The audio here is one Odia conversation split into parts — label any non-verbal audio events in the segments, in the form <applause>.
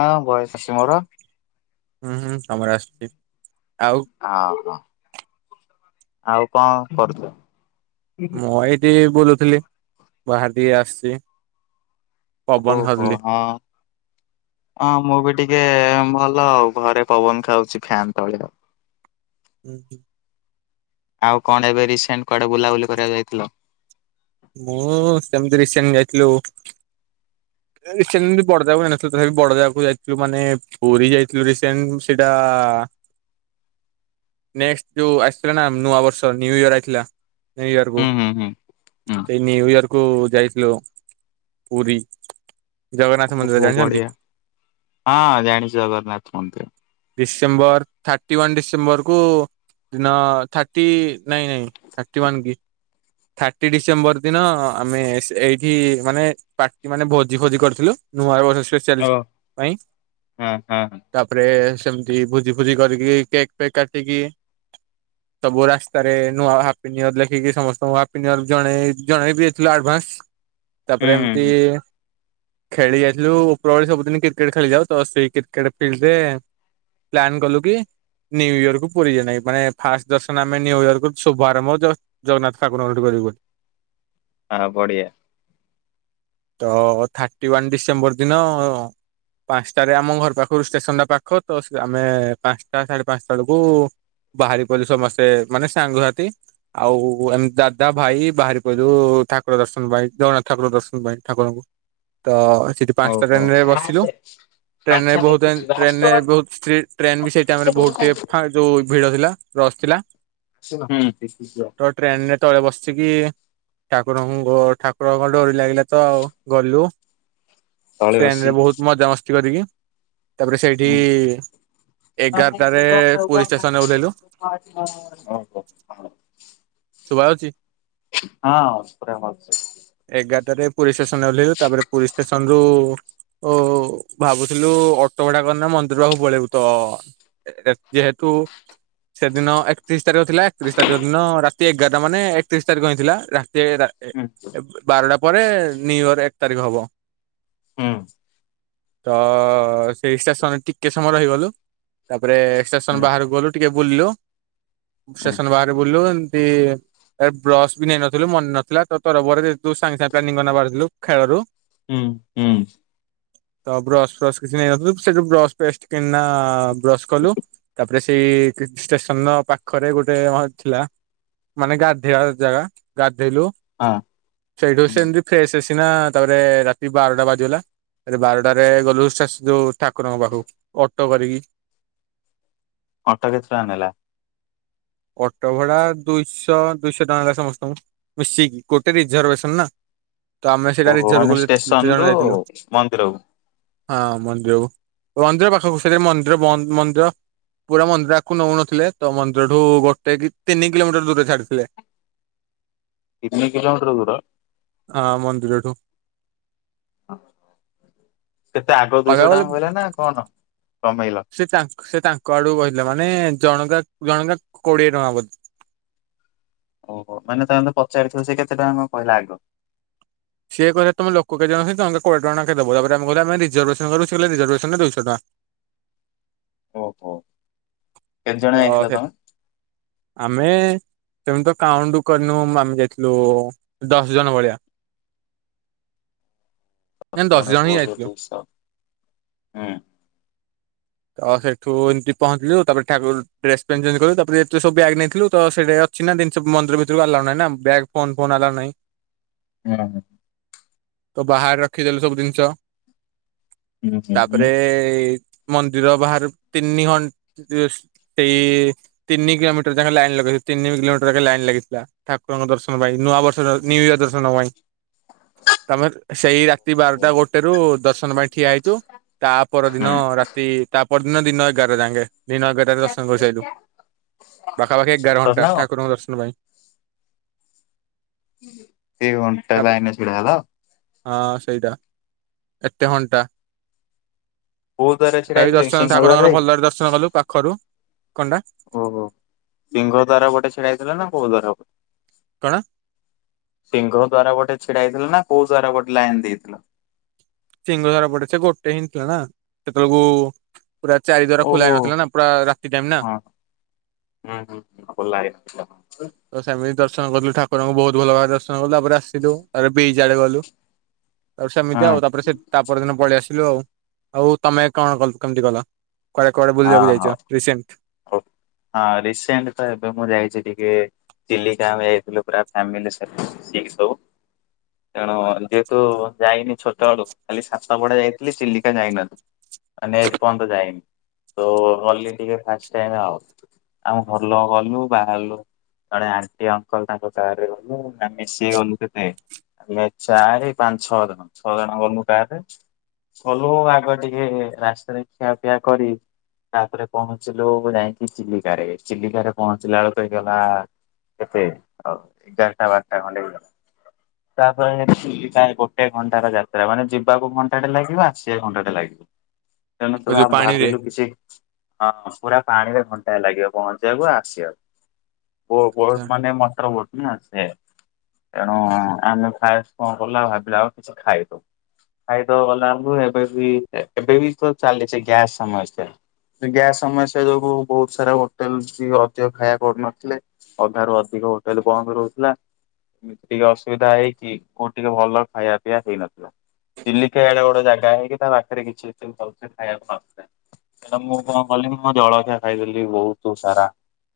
ହଁ ବୟସ ଅଛି ମୋର ହୁଁ ହୁଁ ତମର ଆସଛି। ଆଉ କଣ? ଆଉ କଣ କରୁଛ? ମୁଁ ଏଇଠି ବୁଲୁ ଲି ବାହାର ଟିକେ ଆସିଛି। ପବନ ଓହୋ ଖାଉଥିଲି। ହଁ ହଁ ମୁଁ ବି ଟିକେ ଭଲ ଆଉ ଘରେ ପବନ ଖାଉଛି ଫ୍ୟାାନ ତଳେ ଆଉ ଉଁହୁ। ଆଉ କଣ ଏବେ ରିସେଣ୍ଟ କୁଆଡେ ବୁଲାବୁଲି କରିବାକୁ ଯାଇଥିଲ। ମୁଁ ସେମିତି ରିସେଣ୍ଟ ଯାଇଥି ରସେଣ୍ଟ ବଡଦାକୁ ଯାଇନଥିଲୁ ତଥାପି ବଡଦାକୁ ଯାଇଥିଲୁ ମାନେ ପୁରୀ ଯାଇଥିଲୁ ରିସେଣ୍ଟ ସେଟା ନେକ୍ସଟ ଯୋଉ ଆସିଥିଲା ନା ନୂଆ ବର୍ଷ ନିୁଇୟର ଆଇଥିଲା। ନୁ ୟର୍ ହୁଁ ହୁଁ ହୁଁ ହୁଁ ସେଇ ନିୁ ୟର୍ କୁ ଯାଇଥିଲ୍। ଲୋ ପୁରୀ। ଜଗନ୍ନାଥ ମନ୍ଦିର ଓହୋ ଜାଣିଛନ୍ତି ବଢି଼ଆ ହଁ ଜାଣିଛି ଜଗନ୍ନାଥ ମନ୍ଦିର। ଡିସେମ୍ବର ଥାର୍ଟି ୱା ଡିସେମ୍ବରକୁ ଦିନ ଥାର୍ଟି ନାଇଁ ନାଇଁ ଥାର୍ଟି ୱ କି? ଥାର୍ଟି ଡିସେମ୍ବର ଦିନ ଆମେ ଏଇଠି ମାନେ ପାଟି ମାନେ ଭୋଜି ଭୋଜି କରିଥିଲୁ ନୂଆ ବର୍ଷ। ସେ ଓ ପାଇଁ ହଁ ହଁ ହୁଁ ତାପରେ ସେମତି ଭୋଜି ଫୁଜି କରିକି କେକ୍ ଫେକ୍ କାଟିକି ସବୁ ରାସ୍ତାରେ ନୂଆ ହାପି ନିର ଲେଖିକି ସମସ୍ତେ। ନୂଆ ହାପି ନିୟର ଜଣେ ଜଣେଇ ବି ଥିଲୁ ଆଡଭାନ୍ସ। ତାପରେ ହୁଁ ଏମିତି। ହୁଁ ଖେଳି ଯାଇଥିଲୁ ଉପର ବଳେ ସବୁଦିନ କ୍ରିକେଟ ଖେଳି ଯାଉ ତ ସେଇ କ୍ରିକେଟ ଫିଲ୍ଡରେ ପ୍ଲନ୍ କଲୁ କି ନ୍ୟୁୟର କୁ ପୁରୀ ଯିବା ପାଇଁ। ମାନେ ଫାଷ୍ଟ ଦର୍ଶନ ଆମେ ନ୍ୟୁୟର କୁ ଶୁଭ ଆାରମ୍ଭ ଜଗନ୍ନାଥ। ଠାକୁର ଘର ଗୋଟେ କରିବି ବୋଲି। ହଁ ପଡ଼ିଆ। ତ ଥାର୍ଟି ୱାନ୍ ଡିସେମ୍ବର ଦିନ ପାଞ୍ଚଟାରେ ଆମ ଘର ପାଖରୁ ଷ୍ଟେସନ ଟା ପାଖ ତ ଆମେ ପାଞ୍ଚଟା ସାଢେ ପାଞ୍ଚଟା ବେଳକୁ ବାହାରି ପଡ଼ିଲୁ ସମସ୍ତେ ମାନେ ସାଙ୍ଗସାଥି ଆଉ ଏମତି। ଦାଦା ଭାଇ ବାହାରି ପଇଲୁ ଠାକୁର ଦର୍ଶନ ପାଇଁ ଜଗନ୍ନାଥ ଠାକୁର ଦର୍ଶନ ପାଇଁ ଠାକୁରଙ୍କୁ ତ ସେଠି ପାଞ୍ଚଟା ଓହୋ ଟ୍ରେନ୍ ହୁଁ ରେ ବସିଲୁ ଟ୍ରେନ୍ ରେ ବହୁତ ଷ୍ଟିଡ଼ ଟ୍ରେନ୍ ବି ସେହି ଟାଇମ୍ ରେ ବହୁତ ଭିଡ଼ ଥିଲା ପ୍ରସ୍ ଥିଲା ତ ଟ୍ରେନ୍ ରେ ବସିକି ଠାକୁରଙ୍କୁ ଠାକୁରଙ୍କର। ଲାଗିଲା ତ ଆଉ ଗଲୁ। ତଳେ ସେନ୍ ବସି ରେ ବହୁତ ମଜାମସ୍ତି କରିକି। ତାପରେ ସେଇଠି ଏଗାରଟାରେ ପୁରୀ ଷ୍ଟେସନରେ ଓହ୍ଲେଇଲୁ <unintelligible> ଶୁଭା ଯାଉଛି। ହଁ ପୁରା ଭଲସେ ଏଗାରଟାରେ ପୁରୀ ଶେଷ ଆନେ ଓହ୍ଲାଇଲୁ ତାପରେ ପୁରି ଷ୍ଟେସନ ରୁ। ଓ ହୋ ଭାବୁଥିଲୁ ଅଟୋ ଭଡା କରିନା ମନ୍ଦିର ପାଖକୁ ପଳେଇବୁ ତ ଯେହେତୁ, ସେଦିନ ଏକତିରିଶ ତାରିଖ ଥିଲା ଏକତିରିଶ ତାରିଖ ଦିନ ରାତି ଦାଦା ମାନେ ଏକତିରିଶ ତାରିଖ ହେଇଥିଲା। ସେ ରାତି ବାର ଟା ପରେ ନ୍ଯୁଇୟର ଏକ ତାରିଖ ହବ। ହୁଁ। ତ ସେଇ ଷ୍ଟେସନ୍ ଟିକେ ସମୟ ରହିଗଲୁ ତା ପରେ ସେକ୍ସନ ବାହାରକୁ ଗଲୁ ଟିକେ ବୁଲିଲୁ। ଷ୍ଟେସନ୍ ବାହାରେ ବୁଲିଲୁ ଏ ଇଏ ଏ ବ୍ରସ ବି ନେଇନଥିଲୁ ମନେ ନଥିଲା ତ ତରବର ରେ ସାଙ୍ଗେ ସାଙ୍ଗେ ପ୍ଲାନିଙ୍ଗ କରିକିନା ବାହାରିଥିଲୁ ଖେଳରୁ। ହୁଁ ହୁଁ। ତ ବ୍ରସ୍ ଫ୍ରସ୍ କିଛି ନେଇନଥିଲୁ ସେଠୁ ବ୍ରସ୍ ପେଷ୍ଟ କିଣନା ବ୍ରଶ କଲୁ ତାପରେ ସେଇ ଷ୍ଟେସନ ର ପାଖରେ ଗୋଟେ ଥିଲା। ମାନେ ଗାଧେୟା ଜାଗା ଗା ହେଲୁ ସେଉଠୁ ସେମିତି ଫ୍ରେଶ୍। ସିନା ତାପରେ ରାତି ବାରଟା ବାଜିଗଲା ବାରଟାରେ ଗଲୁ ଯୋଉ ଠାକୁରଙ୍କ ପାଖକୁ ଅଟୋ କରିକି ଅଟୋ କେତେ ଟଙ୍କା ନେଲା? ଅଟୋ ଭଡା଼ ଦୁଇଶହ ଦୁଇଶହ ଟଙ୍କା ହେଲା ସମସ୍ତଙ୍କୁ ମିଶିକି ଗୋଟେ ରିଜରଭେସନ ନା ତ ଆମେ ସେଇଟା ଓ ରିଜର୍ଭ ମାନେ କଲୁ ଯେତେ ଷ୍ଟେସନ ଜଣ ରୁ ଯାଇଥିଲୁ ମନ୍ଦିରକୁ? ହଁ ମନ୍ଦିରକୁ ମନ୍ଦିର ପାଖକୁ ସଟା ମ ମନ୍ଦିର ପୁରା ମନ୍ଦିର ଆକୁ ନେଉନଥିଲେ ତ ମନ୍ଦିର ଠୁ ଗୋଟେ କି ତିନି କିଲୋମିଟର ଦୂରରେ ଛାଡିଥିଲେ। ତିନି କିଲୋମିଟର ଦୂର ହଁ ମନ୍ଦିରଠୁ ହଁ। କେତେ ଆଗ ଦୁଇଶହ କହିବାକୁ ଗଲେ ଟଙ୍କା କହିଲା ନା କଣ? କମେଇଲ ସେ ତା ସେ ତାଙ୍କ ଆଡୁ କହିଲା ମାନେ ଜଣକା ଜଣକା କୋଡିଏ ଟଙ୍କା ବୋ ଓହୋ ମାନେ ତାଙ୍କେ ତେ ପଚାରିଥିବ ସେ କେତେ ଟଙ୍କା ମ କହିଲା ଆଗ? ସିଏ କହିଲା ତମେ ଲୋକ କେେ ଜଣଛନ୍ତି ତମେ କୋଡି ଟଙ୍କା ଦବ ତାପ ଆମେ କହିଲେ ଆେ ରିଜର୍ଭେସନ କରୁ କିଲେ ରିଜର୍ଭେସନରେ ଦୁଇଶହ ଟଙ୍କା। ଓହୋ। କେତେ ଜଣ ତ ଯାଇଥିଲ ସେ ତମେ ଆମେ ସେମିତି ତ କାଉଣ୍ଟ କରିନୁ ଆମେ ଯାଇଥିଲୁ ଦଶ ଜଣ ଭଳିଆ। ନା ଦଶ ଜଣ ହିଁ ଯାଇଥିଲୁ। <inaudible> ହୁଁ। ତ ସେଠୁ ଏମିତି ପହଞ୍ଚିଲୁ ତାପରେ ଠାକୁର ଡ୍ରେସ୍ ପେନ୍ ଚେଞ୍ଜ କଲୁ ତାପରେ ଏତେ ସବୁ ବ୍ୟାଗ ନେଇଥିଲୁ ତ ସେଇଟା ଅଛି ନା ଜିନି ସୁ ମନ୍ଦିର ଭିତରୁ ଆଲଉୁହିଁ ବ୍ୟାଗ୍ ଫୋ ଫୋନ୍ ଆଲାଓ ନାହିଁ। ହୁଁ ହ। ତ ବାହାରେ ରଖିଦେଲୁ ସବୁ ଜିନିଷ ହୁଁ ହୁଁ ହୁଁ ତାପରେ ଦର ବାହାରୁ ତିନି ଘଣ୍ଟା ସେଇ ତିନି କିଲୋମିଟର ଯାକେ ଲାଇନ୍ ଲଗେଇ ତିନି କିଲୋମିଟର ଯ ଲାଇନ୍ ଲାଗିଥିଲା ଠାକୁରଙ୍କ ଦର୍ଶନ ପାଇଁ। ନୂଆ ବର୍ଷ ନିନ୍ୟୁ ଇୟର ଦର୍ଶନ ପାଇଁ ତାମ ସେଇ ରାତି ହୁଁ ବାରଟା ଗୋଟେ ର ଦର୍ଶନ ପାଇଁ ଠିଆ ହେଇଛୁ ତା ପର ଦିନ ହୁଁ। ରା ତା ପରଦିନ ଦିନ ଏଗାର ଯାଙ୍ଗେ। ଦିନ ଏଗାରଟାରେ ଦର୍ଶନ କରିସାରିଲୁ ପାଖାପାଖି ଏଗାର ସତରେ ଘଣ୍ଟା ନା କଣ ଠାକୁରଙ୍କ ଦର୍ଶନ ପାଇଁ। ଏତେ ଘଣ୍ଟା ତାପରେ ଲାଇନ୍ ରେ ଛିଡା଼ହେଲ? ହଁ ସେଇଟା ଏତେ ଘଣ୍ଟା। କୋଉ ଦ୍ଵାର ଛିଡା ତଥାପି ହେଇଥିଲା କି ଦର୍ଶନ ସିଂହ ଦାର ଠାକୁରଙ୍କର ଦେଇକି ଭଲରେ ଦର୍ଶନ କଲୁ ପାଖରୁ କଣ୍ଡା ଓୋ ସିଂହ ଦ୍ୱାର ଗୋଟେ ଛିଡା ହେଥିଲା ନା ବୋ ଦଵାର ଗଟେ। କଣ? ସିଂହ ଦ୍ଵାରା ଗୋଟେ ଛିଡା ହେଇଥିଲା ନା କୋଉ ଦ୍ଵାରା ଗୋଟେ ଲାଇନ ଦେଇଥିଲ? ସିଂହ ଧାର ପଟେ ସେ ଗୋଟେ ହିଁ ଥିଲା ନା ସେତେବେଳକୁ ପୁରା ଚାରି ଦ୍ୱାର ଖୋଲା ଓହୋ ହେଇନଥିଲା ନା ପୁରା ରାତି ଟାଇମ ନା ହଁ ହଁ ହଁ ଭଲ ଲାଗେ। ତ ସେମିତି ଦର୍ ଛୁଆଙ୍କ ପ୍ରତି ଠାକୁରଙ୍କ ବହୁତ ଭଲ ଭାଇରସ। ଆଉ ତା ପରେ ଆସିଲୁ ଆରେ ବେ। ଜାଡେ ଗଲୁ। ଆଉ ସେମତି ଆଉ ହଁ ତାପରେ ସେ ତାପର ଦିନ ପଳେଇଆସି ହ୍ଯାଲୋ ଆଉ ତମେ କଣ କ କେମିତି କଲ। କୁଆଡେ କୁଆଡେ ହଁ ବୁଲିବାକୁ ଯାଇଛ ହଁ ରିସେଣ୍ଟ ହଉ ହଁ ରିସେଣ୍ଟ ତ ଏବେ ମୁଁ ଯାଇଛି ଟିକେ ଚିଲିକା ଆମେ ଯାଇଥିଲୁ ପୁରା ଫ୍ଯାମିଲ ସି ମିସିକି ସବୁ ତେଣୁ ଯେହେତୁ ଯାଇନି ଛୋଟ ବେଳୁ ଖାଲି ସାତପଡା ଯାଇଥିଲି ଚିଲିକା ଯାଇନଥିଲି ମାନେ ଏ ପର୍ଯ୍ୟନ୍ତ ଯାଇନି। ତ ଗଲି ଟିକେ ଫାଷ୍ଟ ଟାଇମ୍ ଆଉ ଆମ ଘର ଲୋକ ଗଲୁ ବାହାରିଲୁ ଜଣେ ଆଣ୍ଟି ଅଙ୍କଲ ତାଙ୍କ ସାଙ୍ଗରେ ଗଲୁ ନା ମିଶିକି ଗଲୁ କେତେ ଆମେ ଚାଏ ପାଞ୍ଚ ଛଅ ଜଣ ଛଅ ଜଣ ଗଲୁ ଡାଇରେକ୍ଟ ଗଲୁ ଆଗ ଟିକେ ରାସ୍ତାରେ ଖିଆପିଆ କରି ତାପରେ ପହଞ୍ଚିଲୁ ଯାଇକି ଚିଲିକାରେ ଚିଲିକାରେ ପହଞ୍ଚିଲା ବେଳକୁ ହେଇ ଗଲା କେତେ ଏଗାରଟା ବାରଟା ଖଣ୍ଡେ ହେଇଲା ତାପରେ ଚିଲିକା ଗୋଟେ ଘଣ୍ଟାର ଯାତ୍ରା ମାନେ ଯିବାକୁ ଘଣ୍ଟାଟେ ଲାଗିବ ଆସିବାକୁ ଘଣ୍ଟାଟେ ଲାଗିବ। ତେଣୁ ତୁ ଆ ଯୋଉ ପାଣିରେ ଭାବିଲୁ କିଛି ହଁ ପୁରା ପାଣିରେ ଘଣ୍ଟାଏ ଲାଗିବ ପହଞ୍ଚିବାକୁ ଆଉ ଆସିବାକୁ। ମୋ ଆଚ୍ଛା ବହୁତ ମାନେ ମନ୍ତ୍ର ପଢୁଛି। ନା ସେ ତେଣୁ ଆମେ ଖାଇକି କଣ କଲୁ ନା ଭାବିଲୁ ଆଉ କିଛି ଖାଇଦବୁ ଖାଇଦବୁ ଗଲାବେଳକୁ ଏବେ ବି ଏବେ ବି ତ ଚାଲିଛି ଗ୍ୟାସ୍ ସମସ୍ୟା। ଗ୍ୟାସ ସମସ୍ୟା ଯୋଗୁ ବହୁତ ସାରା ହୋଟେଲ ଅଧିକ ଖାଇବା କରୁନଥିଲେ ଅଧା ରୁ ଅଧିକ ହୋଟେଲ ବନ୍ଦ ରହୁଥିଲା ଟିକେ ଅସୁବିଧା ହେଇକି କୋଉ ଟିକେ ଭଲ ଖାଇବା ପିଇବା ହେଇନଥିଲା ଚିଲିକା ଏଡେ ବଡ ଜାଗା ହେଇକି ତା ପାଖରେ କିଛି ଏତେ ଭଲସେ ଖାଇବାକୁ ନଥିଲା। ତ ମୁଁ କଣ କଲି ମୁଁ ଜଳଖିଆ ଖାଇଦେଲି ବହୁତ ସାରା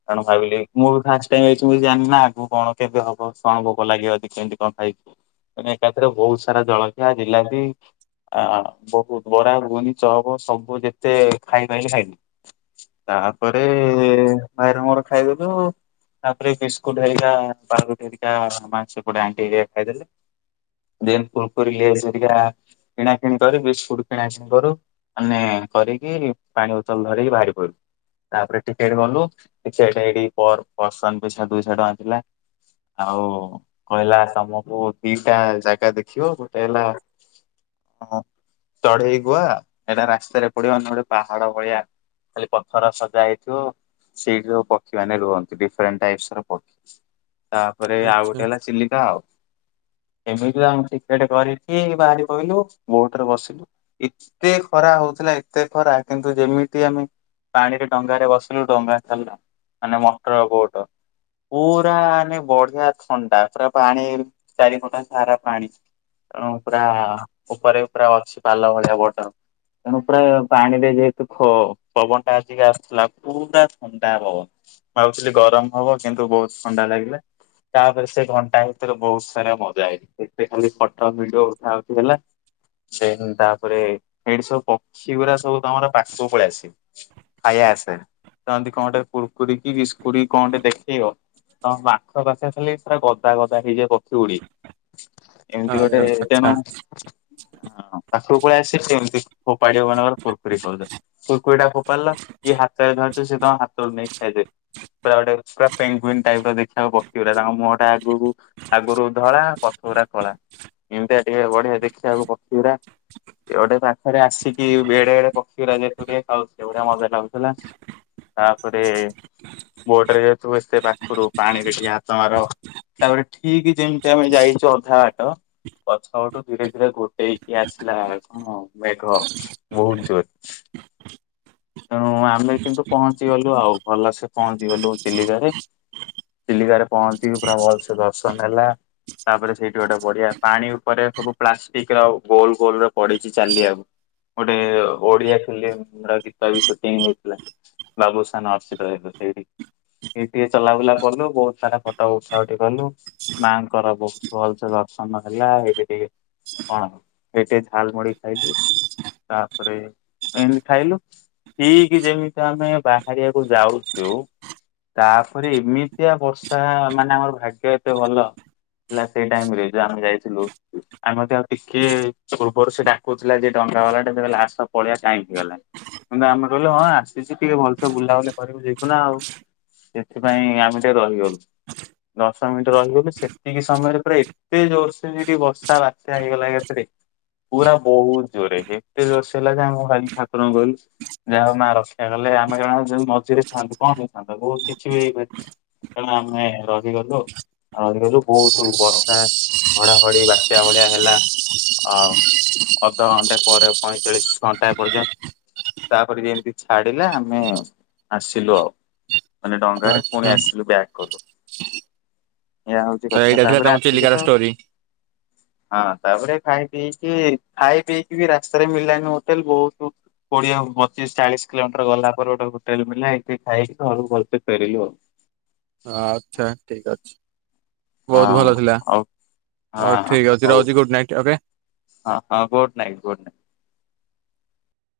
କାରଣ ଭାବିଲି ମୁଁ ବି ଫାଷ୍ଟ ଟାଇମ ଆସିଛି ମୁଁ ତ ଜାଣିନି ନା ଆଗକୁ କଣ କେମିତି ହବ କଣ ଭୋକ ଲାଗିବ ଅଧିକା କେମିତି କଣ ଖାଇବି ତ ଏକାଥରେ ବହୁତ ସାରା ଜଳଖିଆ ଯିଲାବି ଆ ବହୁତ ବରା ଘୁଘୁନି ଚପ ସବୁ ଯେତେ ଖାଇବା ହିଁ ଖାଇଲୁ ତାପରେ ଭାଇର ମୋର ଖାଇଦେଲୁ ତାପରେ ବିସ୍କୁଟ ହେରିକା ପାଉଁରୁଟି ହେରିକା ମାଂସ ପରେ ଆଣ୍ଟି ହେରିକା ଖାଇଦେଲେ ଦେନ କୁରକୁରୀ ଲେଜ ହେରିକା କିଣାକିଣି କରି ବିସ୍କୁଟ କିଣାକିଣି କରୁ ମାନେ କରିକି ପାଣି ବୋତଲ ଧରିକି ବାହାରି ପଡିଲୁ ତାପରେ ଟିକେଟ କଲୁ ଟିକେଟ ଏଇଠି ପର ପରସନ ପିଛା ଦୁଇଶ ଟଙ୍କାଥିଲା ଆଉ କହିଲା ତମକୁ ଦିଟା ଜାଗା ଦେଖିବ ଗୋଟେ ହେଲା ତମ ଚଢେଇ ଗୁଆ ଏଇଟା ରାସ୍ତାରେ ପଡିବ ଆମେ ଗୋଟେ ପାହାଡ ଭଳିଆ ଖାଲି ପଥର ସଜା ହେଇଥିବ ସେଇଠି ସବୁ ପକ୍ଷୀ ମାନେ ରୁହନ୍ତି ଡିଫରେଣ୍ଟ ଟାଇପସ ର ପକ୍ଷୀ। ତାପରେ ଆଉ ଆଚ୍ଛା ଗୋଟେ ହେଲା ଚିଲିକା ଆଉ। ଏମିତି ତ ଆମ ଟିକେଟ କରିକି ବାହାରି ପଇଲୁ ବୋଟରେ ବସିଲୁ ଏତେ ଖରା ହଉଥିଲା ଏତେ ଖରା କିନ୍ତୁ ଯେମିତି ଆମେ ପାଣିରେ ଡଙ୍ଗାରେ ବସିଲୁ ଡଙ୍ଗା ଛାଡିଲା ମାନେ ମଟର ବୋଟ ପୁରା ମାନେ ବଢିଆ ଥଣ୍ଡା ପୁରା ପାଣି ଚାରି ପଟ ସାରା ପାଣି ତେଣୁ ପୁରା ଉପରେ ପୁରା ଅଛି ପାଲ ଭଳିଆ ବଟର ତେଣୁ ପୁରା ପାଣି ସେ ଯେହେତୁ ଖ ପବନ ଟା ଆସିକି ଆସୁଥିଲା ପୁରା ଥଣ୍ଡା ପବନ ମୁଁ ଭାବୁଥିଲି ଗରମ ହବ କିନ୍ତୁ ବହୁତ ଥଣ୍ଡା ଲାଗିଲା ତାପରେ ସେ ଘଣ୍ଟା ଭିତରେ ବହୁତ ସାରା ମଜା ହେଇଛି ସେଠି ଖାଲି ଫଟୋ ଭିଡିଓ ଉଠା ଉଠିହେଲା ଦେନ ତାପରେ ସେଇଠି ସବୁ ପକ୍ଷୀ ଗୁଡା ସବୁ ତମର ପାଖକୁ ପଳେଇ ଆସିବେ ଖାଇବା ଆସାରେ ତ ଏମିତି କଣ ଟେ କୁରୁକୁରି କି ବିସ୍କୁଟ କଣ ଗୋଟେ ଦେଖେଇବ ତମ ପାଖା ପାଖି ଖାଲି ପୁରା ଗଦା ଗଦା ହେଇଯିବେ ପକ୍ଷି ଉଡି ତ ଏମିତି ଗୋଟେ ଆଚ୍ଛା ତେଣୁ ହଁ ପାଖକୁ ପଳେଇ ଆସିଲି ଏମିତି। ଫୋପାଡିବ ମନେକର କୁରୁକୁରି ଖାଉଥିଲା କୁରକୁରୀ ଟା ଫୋପାଡିଲା ଇଏ ହାତରେ ଧରିଚି ସିଏ ତମ ହାତରୁ ନେଇ ଖାଇଦେଇ ପୁରା ଗୋଟେ ପୁରା ପେଙ୍ଗଉଇନ ଟାଇପର ଦେଖିବାକୁ ପକ୍ଷୀ ପୁରା ତାଙ୍କ ମୁହଁ ଟା ଆଗକୁ ଆଗରୁ ଧଳା ପକ୍ଷୀ ଗୁରା କଳା ଏମିତିଆ ଢିଏ ବଢିଆ ଦେଖିବାକୁ ପକ୍ଷୀ ଗୁରା ତ ଗୋଟେ ପାଖରେ ଆସିକି ବେଡେ ଏଡେ ପକ୍ଷୀ ଗୁରା ଯେତେବେଳେ ଖାଉ ବଢିଆ ମଜା ଲାଗୁଥିଲା ତାପରେ ବୋଟରେ ଯେହେତୁ ଏତେ ପାଖରୁ ପାଣି ବେସି ହାତ ମାର ତାପରେ ଠିକ ଯେମିତି ଆମେ ଯାଇଛୁ ଅଧା ବାଟ ପଛ ପଟୁ ଧୀରେ ଧୀରେ ଗୋଡେଇକି ଆସିଲା କଣ ମେଘ। ବହୁତ ତେଣୁ ଆମେ କିନ୍ତୁ ପହଞ୍ଚି ଗଲୁ ଆଉ ଭଲସେ ପହଞ୍ଚି ଗଲୁ ଚିଲିକାରେ ଚିଲିକାରେ ପହଞ୍ଚିକି ପୁରା ଭଲସେ ଦର୍ଶନ ହେଲା ତାପରେ ସେଇଠି ଗୋଟେ ବଢିଆ ପାଣି ଉପରେ ସବୁ ପ୍ଲାଷ୍ଟିକ ର ଗୋଲ ଗୋଲରେ ପଡିଛି ଚାଲିବାକୁ଼। ଗୋଟେ ଓଡିଆ ଫିଲ୍ମ ର ଗୀତ ବି ସୁଟିଂ ହେଇଥିଲା ବାବୁସାନ ଅର୍ଚ୍ଚିତା ଯେହେତୁ ସେଇଠି ଏଇଠି ଟିକେ ଚଲାବୁଲା କଲୁ ବହୁତ ସାରା ଫଟୋ ଉଠା ଉଠି କଲୁ ମାଙ୍କର ବହୁତ ଭଲସେ ଦର୍ଶନ ହେଲା ଏଇଠି ଟିକେ ହଁ ଏଇଠି ଟିକେ ଝାଲମଢି ଖାଇଲୁ। ତାପରେ ଏମିତି ଖାଇଲୁ ଠିକ ଯେମିତି ଆମେ ବାହାରିବାକୁ ଯାଉଛୁ ତାପରେ ଏମିତିଆ ବର୍ଷା ମାନେ ଆମର ଭାଗ୍ୟ ଏତେ ଭଲ ହେଲା ସେଇ ଟାଇମ ରେ ଯଉ ଆମେ ଯାଇଥିଲୁ ଆମେ ଆଉ ଟିକେ ପୂର୍ବରୁ ସେ ଡାକୁଥିଲା ଯେ ଡ ଛଲାଲା ଟେ କହିଲେ ଆସ ପଳେଇଆ ଟାଇମ୍ ହେଇଗଲାଣି କିନ୍ତୁ ଆମେ କହିଲେ ହଁ ଆସିଛି ଟିକେ ଭଲସେ ବୁଲାବୁଲି କରିବୁ ଯିବୁ ନା ଆଉ ସେଥିପାଇଁ ଆମେ ଟିକେ ରହିଗଲୁ ଦଶ ମିନିଟ ରହିଗଲୁ ସେତିକି ସମୟରେ ପୁରା ଏତେ ଜୋରସେ ସେଠି ବର୍ଷା ବାତ୍ୟା ହେଇଗଲା ଏକାଥରେ ପୁରା ବହୁତ। ଜୋରେ ଏତେ ଜୋରସେ ହେଲା ଯେ ଆମେ ଭାଇ ଠାକୁରଙ୍କୁ ଗଲୁ ଯାହା ମା ରକ୍ଷା କଲେ ଆମେ କାରଣ ମଝିରେ ଥାଆନ୍ତୁ କଣ ହେଇଥାନ୍ତା ବହୁତ କିଛି ବି ହେଇପାରି କାରଣ ଆମେ ରହିଗଲୁ ରହିଗଲୁ ବହୁତ ବର୍ଷା ଘଡଘଡି ବାତ୍ୟା ଭଳିଆ ହେଲା। ଆ ଅ ଅଧଘଣ୍ଟେ ପରେ ପଇଁଚାଳିଶି ଘଣ୍ଟା ପର୍ଯ୍ୟନ୍ତ ତାପରେ ଯେମିତି ଛାଡିଲା ଆମେ ଆସିଲୁ ଆଉ। ମାନେ ଡଙ୍ଗାରେ ଆଚ୍ଛା ପୁଣି ଆସିଲୁ ବ୍ୟାକ୍ କଲୁ। ଏହା ହଉଛି ତ କଥା ଏଇଟା ଥିଲା ତାପରେ ତମ ଆସିକି ତ ଚିଲିକାର ଷ୍ଟୋରି। ହଁ ତାପରେ ଖାଇ ପିଇକି ଖାଇ ପିଇକି ବି ରାସ୍ତାରେ ମିଳିଲାନି ହୋଟେଲ ବହୁତ କୋଡିଏ ପଚିଶ ଚାଳିଶ କିଲୋମିଟର ଗଲା ପରେ ଗୋଟେ ହୋଟେଲ ମିଳିଲା ଏଇଠି ଖାଇକି ଘରକୁ ଭଲସେ ଫେରିଲୁ ଆଉ। ଆଚ୍ଛା ଠିକ ଅଛି। ବହୁତ ଭଲ ଥିଲା ହଁ ହଉ ହଁ ଠିକ ଅଛି ହଉ ରହୁଛି ଗୁଡ୍ ନାଇଟ୍ ଓକେ। ହଁ ହଁ ବୋଟ ନାଇ ବୋଟ ନାଇଁ।